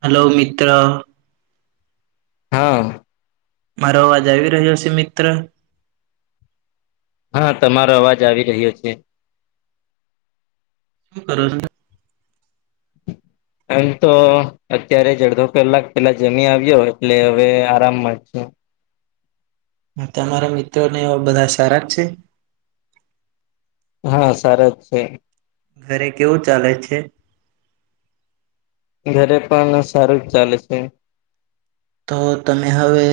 Hello મિત્ર. હા. મારો અવાજ આવી રહ્યો છે? મિત્ર. હા, તમારો અવાજ આવી રહ્યો છે. [unintelligible] આમ તો અત્યારે અડધો કલાક પેલા જમી આવ્યો એટલે હવે આરામ જ. હા, તમારા મિત્રોને એવા બધા સારા છે. હા, સારા જ છે. ઘરે કેવું ચાલે છે. ઘરે પણ સારું જ ચાલે છે. તો તમે હવે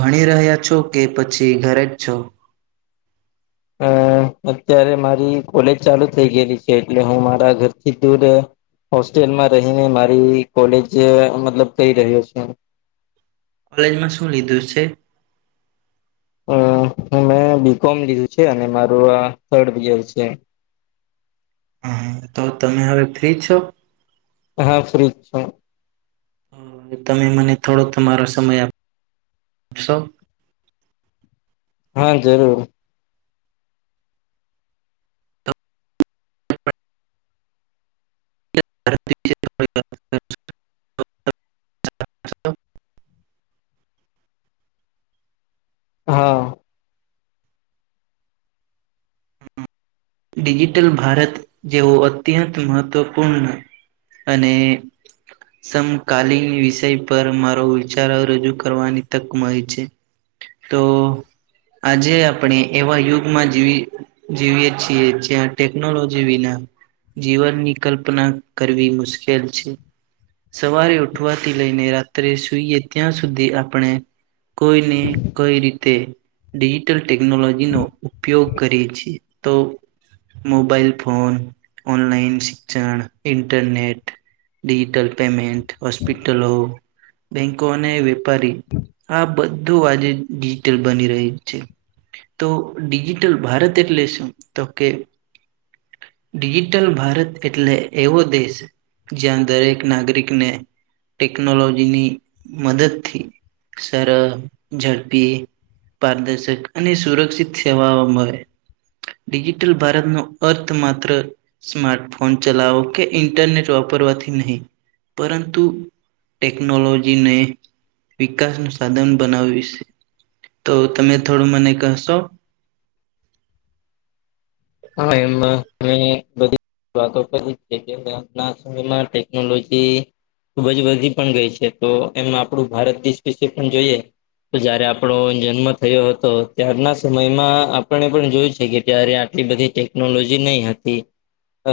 ભણી રહ્યા છો કે પછી ઘરે જ છો. અ અત્યારે મારી કોલેજ ચાલુ થઈ ગયેલી છે એટલે હું મારા ઘરથી દૂર હોસ્ટેલમાં રહીને મારી કોલેજ મતલબ કઈ રહ્યો છે. કોલેજમાં શું લીધું છે. અ મેં બીકોમ લીધું છે અને માર આ થડ યર છે. હ તો તમે હવે ફ્રી છો. હા ફ્રી જ છું. તમે મને થોડો તમારો સમય આપ આપશો. હા જરૂર. [inaudible] હા. ડિજિટલ ભારત જેવો અત્યંત મહત્વપૂર્ણ અને સમકાલીન વિષય પર મારો વિચારો રજૂ કરવાની તક મળે છે. તો આજે આપણે એવા યુગમાં જેવી જીવીએ છીએ જ્યાં ટેકનોલોજી વિના જીવનની કલ્પના કરવી મુશ્કેલ છે. સવારે ઉઠવાથી લઈને રાત્રે સુૂઈએ ત્યાં સુધી આપણે કોઈને કઈ રીતે ડિજીિટલ ટેકનોલોજીનો ઉપયોગ કરીએ છે. તો મોબાઈલ ફોન ઓનલાઈન શિક્ષણ ઇન્ટરનેટ ડિજિટલ પેમેન્ટ હોસ્પિટલો બેંકો ને વેપારી આ બધું આજે ડિજટલ બની રહી છે. તો ડિજિટલ ભારત એટલે શું તો કે ડિજિટલ ભારત એટલે એવો દેશ જ્યાં દરેક નાગરિકને ટેકનોલોજીની મદદથી સરળ ઝડપી પારદર્શક અને સુરક્ષિત સેવાઓ મળે ડિજિટલ ભારતનું અર્થ માત્ર સ્માર્ટફોન ચલાવો કે ઇન્ટરનેટ વાપરવાથી નહી પરંતુ ટેકનોલોજીને વિકાસ નું સાધન બનાવિશ તો તમે થોડું મને કહશો? હા એમ મે બધી વાતો કરી કે આજના સમયમાં ટેકનોલોજી ખૂબ જ વધી પણ ગઈ છે તો એમાં આપડું ભારત દેશ વિશે પણ જોઈએ તો જયારે આપણો જન્મ થયો હતો ત્યારના સમયમાં આપણે પણ જોયું છે કે ત્યારે એટલી બધી ટેકનોલોજી નહી હતી. અ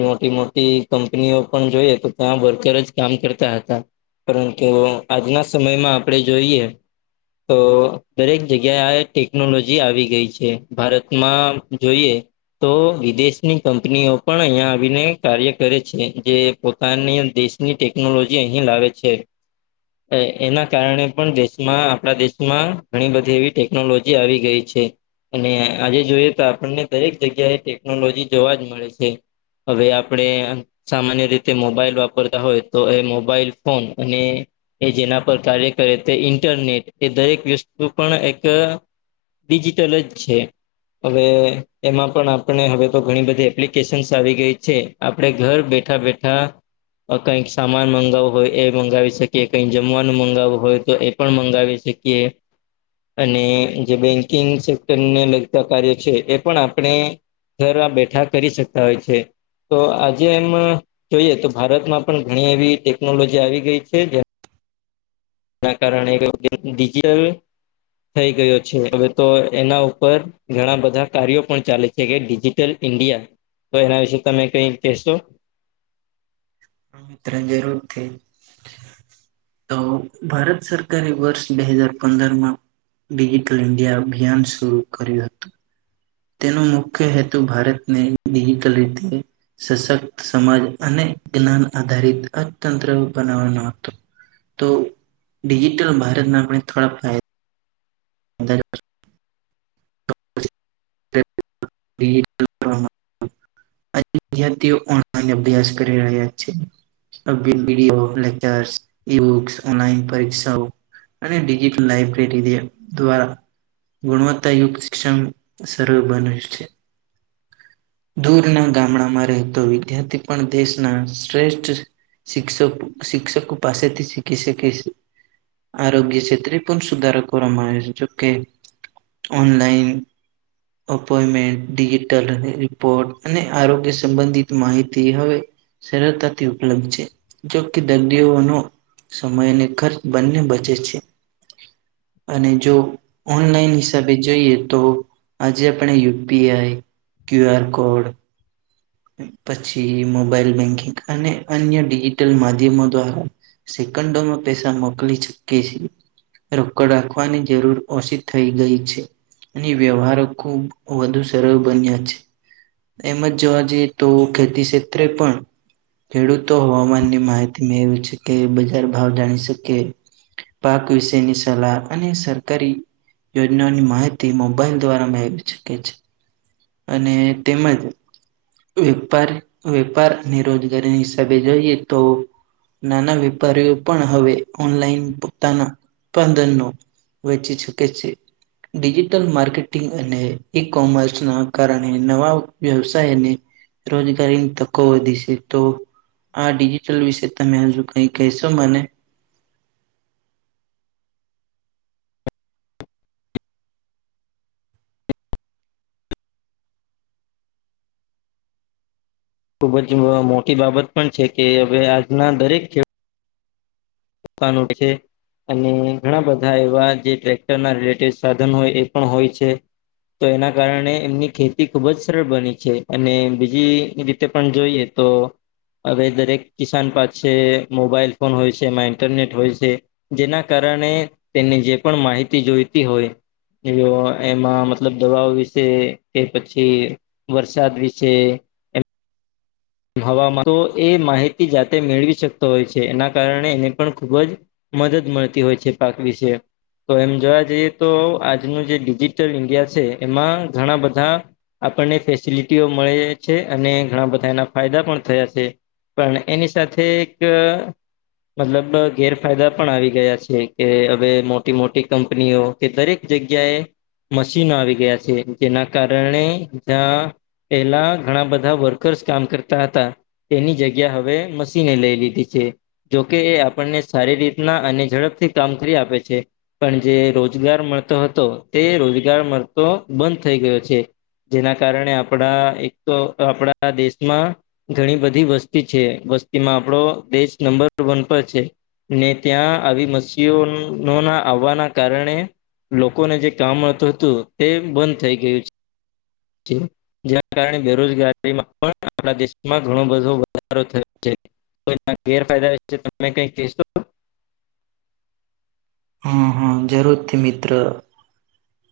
મોટી મોટી કંપનીઓ પણ જોઈએ તો ત્યાં વર્કર જ કામ કરતા હતા. પરંતુ આજના સમયમાં આપણેે જોઈએ. તો દરેક જગ્યાએ આ ટેકનોલોજી આવી ગઈ છે ભારતમાં જોઈએ તો વિદેશની કંપનીઓ પણ અહિયાં આવીને કાર્ય કરે છે જે પોતાની દેશ ની ટેકનોલોજી અહીં લાવે છે. એના કારણે પણ દેશમાં આપણા દેશમાં ઘણી બધી એવી ટેકનોલોજી આવી ગઈ છે. અને આજે જોઈએ તો આપણને દરેક જગ્યાએ ટેકનોલોજી જોવા જ મળે છે. હવે આપણેે સામાન્ય રીતે મોબાઈલ વાપરતા હોય તો એ મોબાઈલ ફોન અને એ જેના પર કાર્ય કરે તે ઇન્ટરનેટ એ દરેક વસ્તુ પણ એક ડિજિટલ જ છે હવે. એમાં પણ આપણે હવે તો ઘણી બધી એપ્લિકેશન્સ આવી ગઈ છે આપણે ઘર બેઠા બેઠા. કઈક સામાન મગાવવો હોય એ મગાવી શકીએ કઈક જમવાનું મગાવવું હોય તો એ પણ મંગાવી શકીએ. અને જે બેંકિંગ સેક્ટરને લગતા કાર્ય છે એ. પણ આપણે ઘર બેઠા કરી શકતા હોય છે. તો આજે એમ જોઈએ તો ભારતમાં પણ ઘણી એવી ટેકનોલોજી આવી ગઈ છે. કારણેિજલ થઈ ગયો છે હવે તો એના ઉપર [unintelligible] [inaudible] ઘણા બધા કાર્યો પણ ચાલે છે કે ડિજિટલ ઈન્ડિયા તો એના વિશે તમે કઈ કહેશો? મ ત્રણ જરૂર થ [unintelligible] [inaudible] તો ભારત સરકારે વર્ષ બે હજાર પંદર માં. ડિજિટલ ઇન્ડિયા અભિયાન શર કર્યું હતું. તેનો મુખ્ય હેતુ ભારતને ડિજીટલ રીતે. સશક્ત સમાજ અને જ્ઞાન આધારિત અર્થતંત્ર બનાવવાનો હતો. તો ડિજીિટલ ભારતના આપણે થોડા ફાયદા. અ. બ [unintelligible] [inaudible] આ વિધાર્થીઓ પણ અહીં ઓનલાઈન અભ્યાસ કરી રહ્યા છે. Video lectures e books online પરીિકક્ષાઓ [unintelligible] [inaudible] અને ડિજિટલ લાઈબ્રેરી દ્વારા ગુણવત્તા અયુક્ત શષ સ બન છે. [unintelligible] [inaudible] દૂરના ગામડામાં રહેતો વિદ્યાર્થી પણ દેશના શ્રેષ્ઠ. શિક્ષક શિક્ષકો પાસેથી શીખી શકે છે. આરોગ્ય ક્ષેત્રે પણ સુધારો કરવામાં આવે છે જોકે. Online, appointment digital. અને આરોગ્ય સંબંધિત માહિતી હવે. સરળતાથી ઉપલબ્ધ છે જોકે દર્દીઓનો. સમય અને ખર્ચ બંને બચે છે. અને જો ઓનલાઈન હિસાબે જોઈએ તો. આજે આપણે યુપીઆઈ ક્યુઆર કોડ. પછી મોબાઈલ બેંકિંગ અને અન્ય ડિજિટલ માધ્યમો દ્વારા. સેકન્ડોમાં પૈસા મોકલી શકીએ છીએ. રોકડ રાખવાની જરૂર ઓછી થઈ ગઈ છે. ની વ્યવહારો ખુબ વધુ સરળ બન્યા છે, એમ જ જવા. એતો તો ખેતી ક્ષેત્રે પણ- ખેડૂતો હવામાનની માહિતીમાં એ છે કે બજાર ભાવ જાણી શકે-. પાક વિશેની સલાહ અને સરકારી- યોજનાઓની માહિતી મોબાઈલ દ્વારા મેળવી શકે છે. અને તેમજ વેપારી વેપાર અને રોજગારીની હિસાબે જોઈએ તો નાના વેપારીઓ પણ હવે ઓનલાઈન પોતાના ઉત્પાદનનો વહેચી શકે છે. ડિજિટલ માર્કેટિંગ અને ઈ કોમર્સના કારણે નવા વ્યવસાયને રોજગારીની તકો વધી છે. તો આ ડિજિટલ વિશે તમે હજુ કઈ કહેશો મને? ખુબ જ મોટી બાબત પણ છે કે હવે આજના દરેક ખેડૂત કાનઠ છે [unintelligible] [inaudible] અને ઘણા બધા એવા જે ટ્રેક્ટર ના રિલેટેડ સાધન હોય એ પણ હોય છે. તો એના કારણે એમની ખેતી ખુબ જ સરળ બની છે અને બીજી રીતે પણ જોઈએ તો હવે દરેક કિસાન પાસે મોબાઈલ ફોન હોય છે. તેમાં ઇન્ટરનેટ હોય છે જેના કારણે તેની જે પણ માહિતી જોઈતી હોય ઈઓ એમાં મતલબ દવાઓ વિશે કે પછી- વરસાદ વિશે, હવામાં તો એ માહિતી જાતે મેળવી શકતો હોય છે એના કારણે એને પણ ખૂબ જ- મદદ મળતી હોય છે પાક વિશે. તો એમ જોવા જઈએ તો આજનું જે ડિજિટલ ઈન્ડિયા સે એમાં ઘણા બધા- આપણને ફેસિલિટીઓ મળે છે અને ઘણા બધા એના - ફાયદા પણ થયા સે પણ એની સાથે એક- મતલબ ગેરફાયદા પણ આવી ગયા છે કે હવે મોટી મોટી કંપનીઓ- કે દરેક જગ્યાએ મશીનો આવી ગયા સે જેના કારણે જ્યાં- પેલા ઘણા બધા વર્કર્સ કામ કરતા- હતા તેની જગ્યા હવે મશીને લઈ લીધી છે. જોકે એ આપણને સારી રીતના અને ઝડપથી કામ કરી આપે છે. પણ જે રોજગાર મળતો હતો તે રોજગાર મળતો બંધ થઈ ગયો છે. જેના કારણે આપળા એક તો આપળા દેશમાં- ઘણી બધી વસ્તી છે વસ્તીમાં આપણો દેશ નંબર વન પર છે. ને ત્યાં આવી મછઓ ના આવવાના કારણે- લોકોને જે કામ મળતું હતું તે બંધ થઈ ગયું છે. કેમ? જેના કારણે બેરોજગારીમાં પણ આપણા દેશમાં ઘણો બધો વધારો થયો છે. તો એના ગેરફાયદા છે તમે કઈ કહીશો? હા હા જરૂરથી મિત્ર!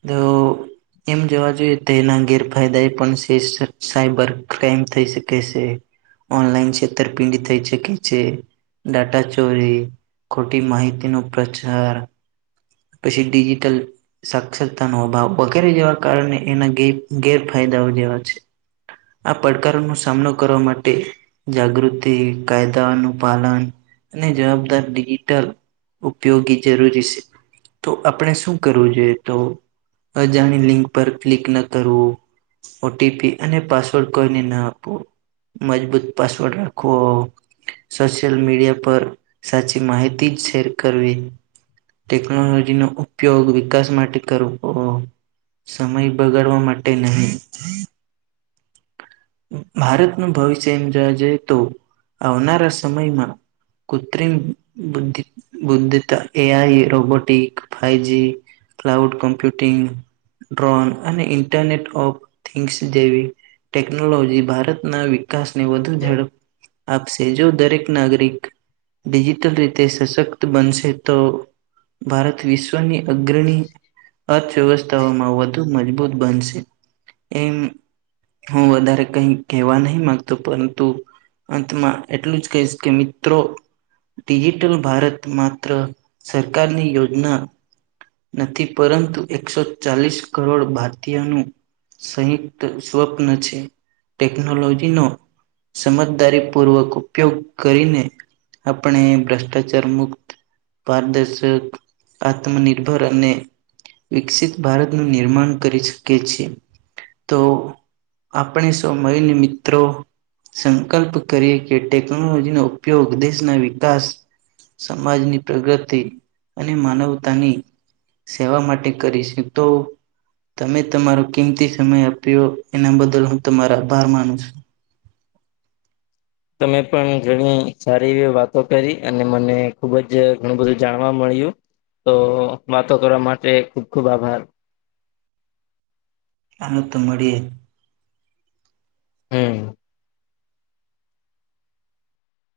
તો એમ જવા જોઈએ તેના ગેરફાયદા એ પણ છે સાઈબર ક્રાઈમ થઈ શકે છે. ઓનલાઈન છેતરપિંડી થઈ શકે છે. ડાટા ચોરી ખોટી માહિતી નો પ્રચાર- પછી ડિજિટલ- સાક્ષરતાનો અભાવ વગેરે જેવા કારણે એના ગેરફાયદાઓ જેવા છે. આ પડકારોનો સામનો કરવા માટે- જાગૃતિ કાયદાઓનું પાલન અને જવાબદાર ડિજિટલ- ઉપયોગી જરૂરી છે. તો આપણે શું કરવું જોઈએ તો અજાણી લિંક પર ક્લિક ન કરવું ઓટીપી અને પાસવર્ડ કોઈને ના આપવું. મજબૂત પાસવર્ડ રાખવો- સોશિયલ મીડિયા પર સાચી માહિતી જ શેર કરવી. ટેક્નોલોજી નો ઉપયોગ વિકાસ માટે કરવો. સમય બગાડવા માટે નહીં. ભારતનું ભવિષ્ય એમ જોવા જઈએ તો આવનારા સમયમાં. કૃત્રિમ બુ્ધિ બુદ્ધિતા એ આઈ robotic five G- cloud computing drone અને ઇન્ટરનેટ ઓફ થિંગ્સ જેવી ટેકનોલોજી ભારતના વિકાસને વધુ ઝડપ આપશે જો દરેક નાગરિક ડિજિટલ રીતે સશક્ત બનશે તો ભારત વિશ્વની અગ્રણી અર્થવ્યવસ્થામાં વધુ મજબૂત બનશે. એમ. હું વધારે કઈ કહેવા નહી મામાંગતો પરંતુ અંતમાં એટલું જ કહીશ કે મિત્રો ડિજિટલ ભારત માત્ર સરકારની યોજના નથી પરંતુ એકસો ચાલીસ કરોડ ભારતીયનું સંયુક્ત સ્વપ્ન છે ટેકનોલોજી નો સમજદારી પૂર્વક ઉપયોગ કરીને આપણે ભ્રષ્ટાચાર મુક્ત પારદર્શક, આત્મ નિર્ભર અને વિકસિત ભારતનું નિર્માણ કરી શકે છે તો. આપણે સૌ મળીને મિત્રો. સંકલ્પ કરીએ કે ટેકનોલોજીનો ઉપયોગ દેશના વિકાસ સમાજની પ્રગતિ અને માનવતાની સેવા માટે કરીશ તો તમે તમારો કિમતી સમય આપ્યો. એના બદલ હું તમારા આભાર માનું છ. તમે પણ ઘણી સારી એવી વાતો કરી અને મને ખુબ જ ઘણું બધું જાણવા મળ્યું. તો વાતો કરવા માટે ખુબ ખુબ આભાર. અનુ તો મળીએ. હમ.